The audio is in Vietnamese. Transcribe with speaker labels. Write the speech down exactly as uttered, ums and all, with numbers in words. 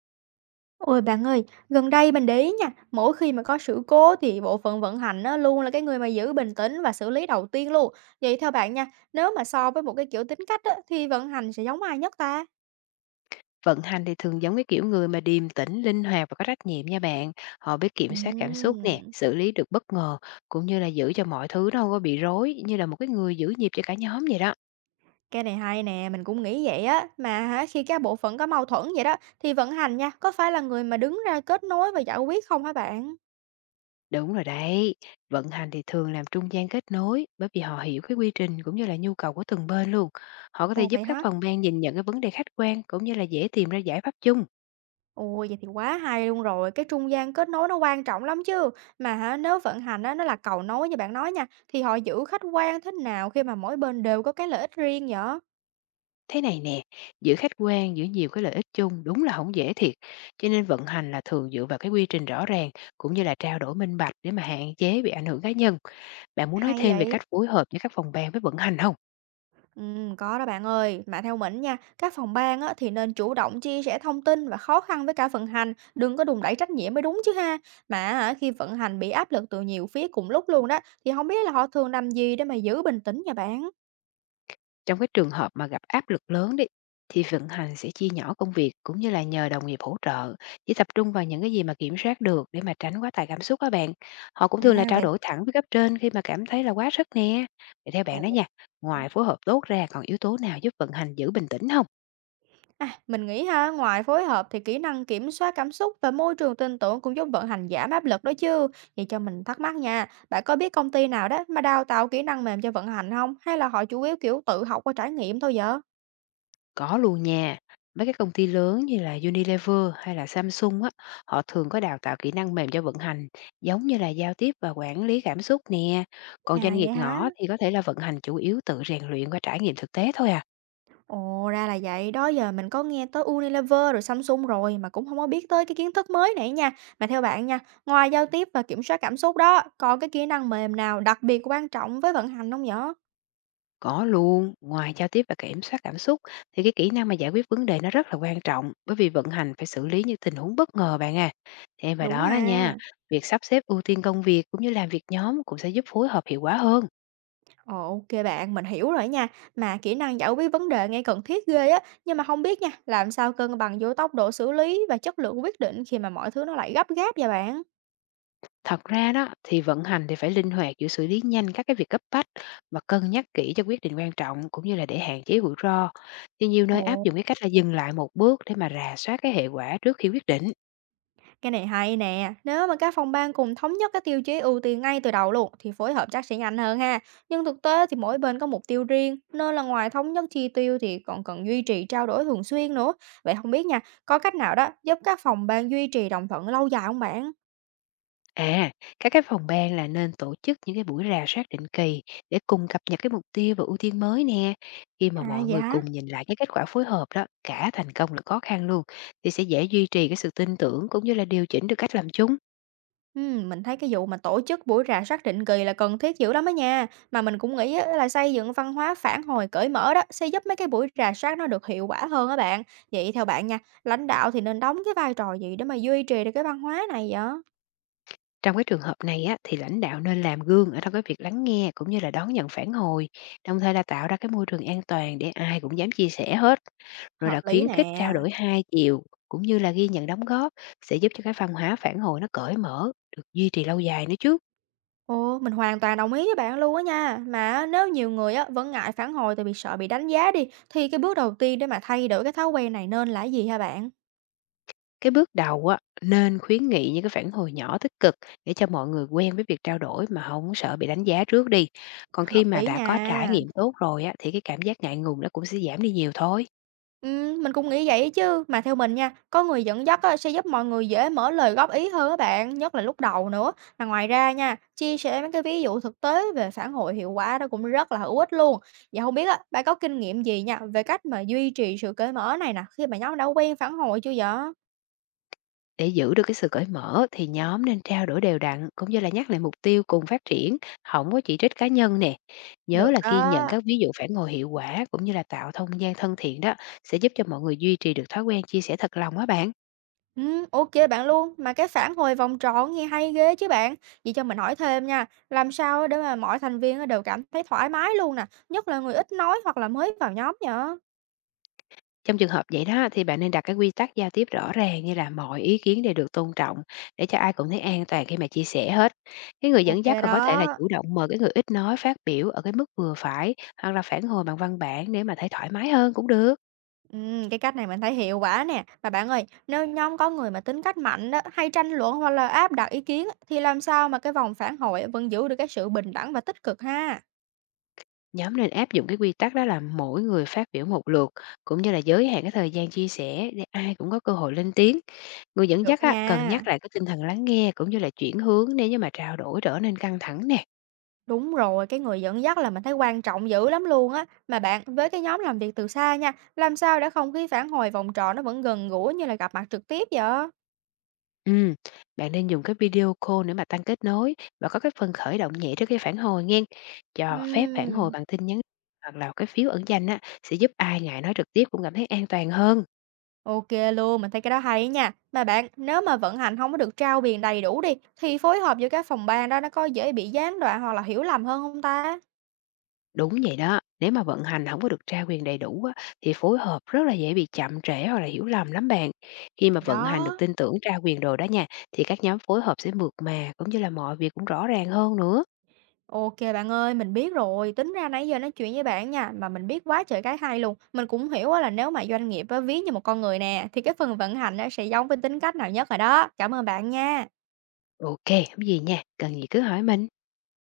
Speaker 1: Ôi, bạn ơi, gần đây mình để ý nha, mỗi khi mà có sự cố thì bộ phận vận hành á, luôn là cái người mà giữ bình tĩnh và xử lý đầu tiên luôn. Vậy theo bạn nha, nếu mà so với một cái kiểu tính cách á, thì vận hành sẽ giống ai nhất ta?
Speaker 2: Vận hành thì thường giống cái kiểu người mà điềm tĩnh, linh hoạt và có trách nhiệm nha bạn. Họ biết kiểm soát cảm xúc nè,
Speaker 1: Ừm,
Speaker 2: xử lý được bất ngờ, cũng như là giữ cho mọi thứ nó không có bị rối, như là một cái người giữ nhịp cho cả nhóm vậy đó.
Speaker 1: cái này hay nè, mình cũng nghĩ vậy á. Mà hả, khi các bộ phận có mâu thuẫn vậy đó, thì vận hành nha, có phải là người mà đứng ra kết nối và giải quyết không hả bạn?
Speaker 2: Đúng rồi đấy, vận hành thì thường làm trung gian kết nối bởi vì họ hiểu cái quy trình cũng như là nhu cầu của từng bên luôn. Họ có thể
Speaker 1: Ồ
Speaker 2: giúp
Speaker 1: vậy
Speaker 2: các
Speaker 1: hả?
Speaker 2: phòng ban nhìn nhận cái vấn đề khách quan cũng như là dễ tìm ra giải pháp chung.
Speaker 1: Ôi, vậy thì quá hay luôn rồi, cái trung gian kết nối nó quan trọng lắm chứ. Mà hả, nếu vận hành á, nó là cầu nối như bạn nói nha, thì họ giữ khách quan thế nào khi mà mỗi bên đều có cái lợi ích riêng vậy?
Speaker 2: Thế này nè, giữa khách quan giữa nhiều cái lợi ích chung đúng là không dễ thiệt, cho nên vận hành là thường dựa vào cái quy trình rõ ràng cũng như là trao đổi minh bạch để mà hạn chế bị ảnh hưởng cá nhân. Bạn muốn nói
Speaker 1: Hay
Speaker 2: thêm về
Speaker 1: vậy?
Speaker 2: cách phối hợp giữa các phòng ban với vận hành không?
Speaker 1: Ừm, có đó bạn ơi, mà theo mình nha, các phòng ban á, thì nên chủ động chia sẻ thông tin và khó khăn với cả vận hành, đừng có đùn đẩy trách nhiệm mới đúng chứ ha. Mà hả, khi vận hành bị áp lực từ nhiều phía cùng lúc luôn đó, thì không biết là họ thường làm gì để mà giữ bình tĩnh nha bạn.
Speaker 2: Trong cái trường hợp mà gặp áp lực lớn đi, thì vận hành sẽ chia nhỏ công việc cũng như là nhờ đồng nghiệp hỗ trợ, chỉ tập trung vào những cái gì mà kiểm soát được để mà tránh quá tải cảm xúc các bạn. Họ cũng thường là
Speaker 1: À
Speaker 2: trao
Speaker 1: vậy.
Speaker 2: đổi thẳng với cấp trên khi mà cảm thấy là quá sức nè. Vậy theo
Speaker 1: Ồ.
Speaker 2: bạn đó nha, ngoài phối hợp tốt ra còn yếu tố nào giúp vận hành giữ bình tĩnh không?
Speaker 1: À, mình nghĩ ha, ngoài phối hợp thì kỹ năng kiểm soát cảm xúc và môi trường tin tưởng cũng giúp vận hành giảm áp lực đó chứ. Vậy cho mình thắc mắc nha, bạn có biết công ty nào đó mà đào tạo kỹ năng mềm cho vận hành không? Hay là họ chủ yếu kiểu tự học qua trải nghiệm thôi vậy?
Speaker 2: Có luôn nha. Mấy cái công ty lớn như là Unilever hay là Samsung á, họ thường có đào tạo kỹ năng mềm cho vận hành, giống như là giao tiếp và quản lý cảm xúc nè. Còn doanh
Speaker 1: À
Speaker 2: nghiệp
Speaker 1: vậy hả?
Speaker 2: nhỏ thì có thể là vận hành chủ yếu tự rèn luyện qua trải nghiệm thực tế thôi à.
Speaker 1: Ồ ra là vậy, đó giờ mình có nghe tới Unilever rồi Samsung rồi mà cũng không có biết tới cái kiến thức mới này nha. Mà theo bạn nha, ngoài giao tiếp và kiểm soát cảm xúc đó, còn cái kỹ năng mềm nào đặc biệt quan trọng với vận hành không vậy?
Speaker 2: Có luôn, ngoài giao tiếp và kiểm soát cảm xúc thì cái kỹ năng mà giải quyết vấn đề nó rất là quan trọng bởi vì vận hành phải xử lý những tình huống bất ngờ bạn à. Thêm vào
Speaker 1: Đúng
Speaker 2: đó đó nha,
Speaker 1: ha.
Speaker 2: việc sắp xếp ưu tiên công việc cũng như làm việc nhóm cũng sẽ giúp phối hợp hiệu quả hơn.
Speaker 1: Ồ, ô kê bạn, mình hiểu rồi nha. Mà kỹ năng giải quyết vấn đề nghe cần thiết ghê á, nhưng mà không biết nha, làm sao cân bằng giữa tốc độ xử lý và chất lượng quyết định khi mà mọi thứ nó lại gấp gáp vậy bạn?
Speaker 2: Thật ra đó thì vận hành thì phải linh hoạt giữa xử lý nhanh các cái việc cấp bách và cân nhắc kỹ cho quyết định quan trọng cũng như là để hạn chế rủi ro. Thì nhiều nơi áp
Speaker 1: Ồ,
Speaker 2: dụng cái cách là dừng lại một bước để mà rà soát cái hệ quả trước khi quyết định.
Speaker 1: cái này hay nè, nếu mà các phòng ban cùng thống nhất cái tiêu chí ưu tiên ngay từ đầu luôn thì phối hợp chắc sẽ nhanh hơn ha. Nhưng thực tế thì mỗi bên có mục tiêu riêng, nên là ngoài thống nhất chi tiêu thì còn cần duy trì trao đổi thường xuyên nữa. Vậy không biết nha, có cách nào đó giúp các phòng ban duy trì đồng thuận lâu dài không bạn?
Speaker 2: À, các cái phòng ban là nên tổ chức những cái buổi rà soát định kỳ để cùng cập nhật cái mục tiêu và ưu tiên mới nè. Khi mà
Speaker 1: À,
Speaker 2: mọi
Speaker 1: vậy
Speaker 2: người
Speaker 1: hả?
Speaker 2: cùng nhìn lại cái kết quả phối hợp đó, cả thành công lẫn khó khăn luôn, thì sẽ dễ duy trì cái sự tin tưởng cũng như là điều chỉnh được cách làm chung.
Speaker 1: Ừm, mình thấy cái vụ mà tổ chức buổi rà soát định kỳ là cần thiết dữ lắm á nha. Mà mình cũng nghĩ á, là xây dựng văn hóa phản hồi cởi mở đó sẽ giúp mấy cái buổi rà soát nó được hiệu quả hơn á bạn. Vậy theo bạn nha, lãnh đạo thì nên đóng cái vai trò gì để mà duy trì được cái văn hóa này vậy?
Speaker 2: Trong cái trường hợp này á, thì lãnh đạo nên làm gương ở trong cái việc lắng nghe cũng như là đón nhận phản hồi, đồng thời là tạo ra cái môi trường an toàn để ai cũng dám chia sẻ hết, rồi
Speaker 1: Hợp
Speaker 2: là
Speaker 1: lý
Speaker 2: khuyến khích trao
Speaker 1: nè.
Speaker 2: đổi hai chiều cũng như là ghi nhận đóng góp sẽ giúp cho cái văn hóa phản hồi nó cởi mở, được duy trì lâu dài nữa chứ.
Speaker 1: Ồ, mình hoàn toàn đồng ý với bạn luôn á nha. Mà á, nếu nhiều người á vẫn ngại phản hồi tại vì sợ bị đánh giá đi, thì cái bước đầu tiên để mà thay đổi cái thói quen này nên là cái gì hả bạn?
Speaker 2: Cái bước đầu á, nên khuyến nghị những cái phản hồi nhỏ tích cực để cho mọi người quen với việc trao đổi mà không sợ bị đánh giá trước đi. Còn khi
Speaker 1: Hợp
Speaker 2: mà
Speaker 1: lý
Speaker 2: đã có trải
Speaker 1: nha.
Speaker 2: nghiệm tốt rồi á, thì cái cảm giác ngại ngùng nó cũng sẽ giảm đi nhiều thôi.
Speaker 1: Ừm, mình cũng nghĩ vậy chứ, mà theo mình nha, có người dẫn dắt á sẽ giúp mọi người dễ mở lời góp ý hơn các bạn, nhất là lúc đầu nữa. Mà ngoài ra nha, chia sẻ mấy cái ví dụ thực tế về phản hồi hiệu quả đó cũng rất là hữu ích luôn. Vậy không biết á, bạn có kinh nghiệm gì nha về cách mà duy trì sự cởi mở này nè, khi mà nhóm đã quen phản hồi chưa vậy?
Speaker 2: Để giữ được cái sự cởi mở thì nhóm nên trao đổi đều đặn cũng như là nhắc lại mục tiêu cùng phát triển, không có chỉ trích cá nhân nè. Nhớ
Speaker 1: Được
Speaker 2: là ghi nhận
Speaker 1: đó.
Speaker 2: các ví dụ phản hồi hiệu quả cũng như là tạo không gian thân thiện đó sẽ giúp cho mọi người duy trì được thói quen chia sẻ thật lòng á bạn.
Speaker 1: Ừm, ô kê bạn luôn, mà cái phản hồi vòng tròn nghe hay ghê chứ bạn. Vậy cho mình hỏi thêm nha, làm sao để mà mọi thành viên đều cảm thấy thoải mái luôn nè, nhất là người ít nói hoặc là mới vào nhóm nhở?
Speaker 2: Trong trường hợp vậy đó thì bạn nên đặt cái quy tắc giao tiếp rõ ràng như là mọi ý kiến đều được tôn trọng để cho ai cũng thấy an toàn khi mà chia sẻ hết. Cái người dẫn
Speaker 1: ô kê
Speaker 2: dắt còn
Speaker 1: đó.
Speaker 2: có thể là chủ động mời cái người ít nói phát biểu ở cái mức vừa phải hoặc là phản hồi bằng văn bản để mà thấy thoải mái hơn cũng được.
Speaker 1: Ừm, cái cách này mình thấy hiệu quả nè. Mà bạn ơi, nếu nhóm có người mà tính cách mạnh đó, hay tranh luận hoặc là áp đặt ý kiến á, thì làm sao mà cái vòng phản hồi á vẫn giữ được cái sự bình đẳng và tích cực ha?
Speaker 2: Nhóm nên áp dụng cái quy tắc đó là mỗi người phát biểu một lượt, cũng như là giới hạn cái thời gian chia sẻ để ai cũng có cơ hội lên tiếng. Người dẫn
Speaker 1: Được
Speaker 2: dắt
Speaker 1: đó
Speaker 2: á, cần
Speaker 1: nha.
Speaker 2: nhắc lại cái tinh thần lắng nghe cũng như là chuyển hướng nếu như mà trao đổi trở nên căng thẳng nè.
Speaker 1: Đúng rồi, cái người dẫn dắt là mình thấy quan trọng dữ lắm luôn á. Mà bạn, với cái nhóm làm việc từ xa nha, làm sao để không khí phản hồi vòng tròn nó vẫn gần gũi như là gặp mặt trực tiếp vậy?
Speaker 2: Ừ, bạn nên dùng cái video call để mà tăng kết nối và có cái phần khởi động nhẹ trước khi phản hồi nghe. Cho phép phản hồi
Speaker 1: Ừm.
Speaker 2: bằng tin nhắn hoặc là cái phiếu ẩn danh á, sẽ giúp ai ngại nói trực tiếp cũng cảm thấy an toàn hơn.
Speaker 1: OK luôn, mình thấy cái đó hay á nha. Mà bạn, nếu mà vận hành không có được trao quyền đầy đủ đi, thì phối hợp giữa các phòng ban đó nó có dễ bị gián đoạn hoặc là hiểu lầm hơn không ta?
Speaker 2: Đúng vậy đó, nếu mà vận hành không có được trao quyền đầy đủ á, thì phối hợp rất là dễ bị chậm trễ hoặc là hiểu lầm lắm bạn. Khi mà
Speaker 1: Thì
Speaker 2: vận hành được
Speaker 1: đó,
Speaker 2: tin tưởng trao quyền rồi đó nha, thì các nhóm phối hợp sẽ mượt mà cũng như là mọi việc cũng rõ ràng hơn nữa.
Speaker 1: ô kê bạn ơi, mình biết rồi, tính ra nãy giờ nói chuyện với bạn nha, mà mình biết quá trời cái hay luôn. Mình cũng hiểu á là nếu mà doanh nghiệp á ví như một con người nè, thì cái phần vận hành á sẽ giống với tính cách nào nhất rồi đó. Cảm ơn bạn nha.
Speaker 2: ô kê, hông gì nha, cần gì cứ hỏi mình.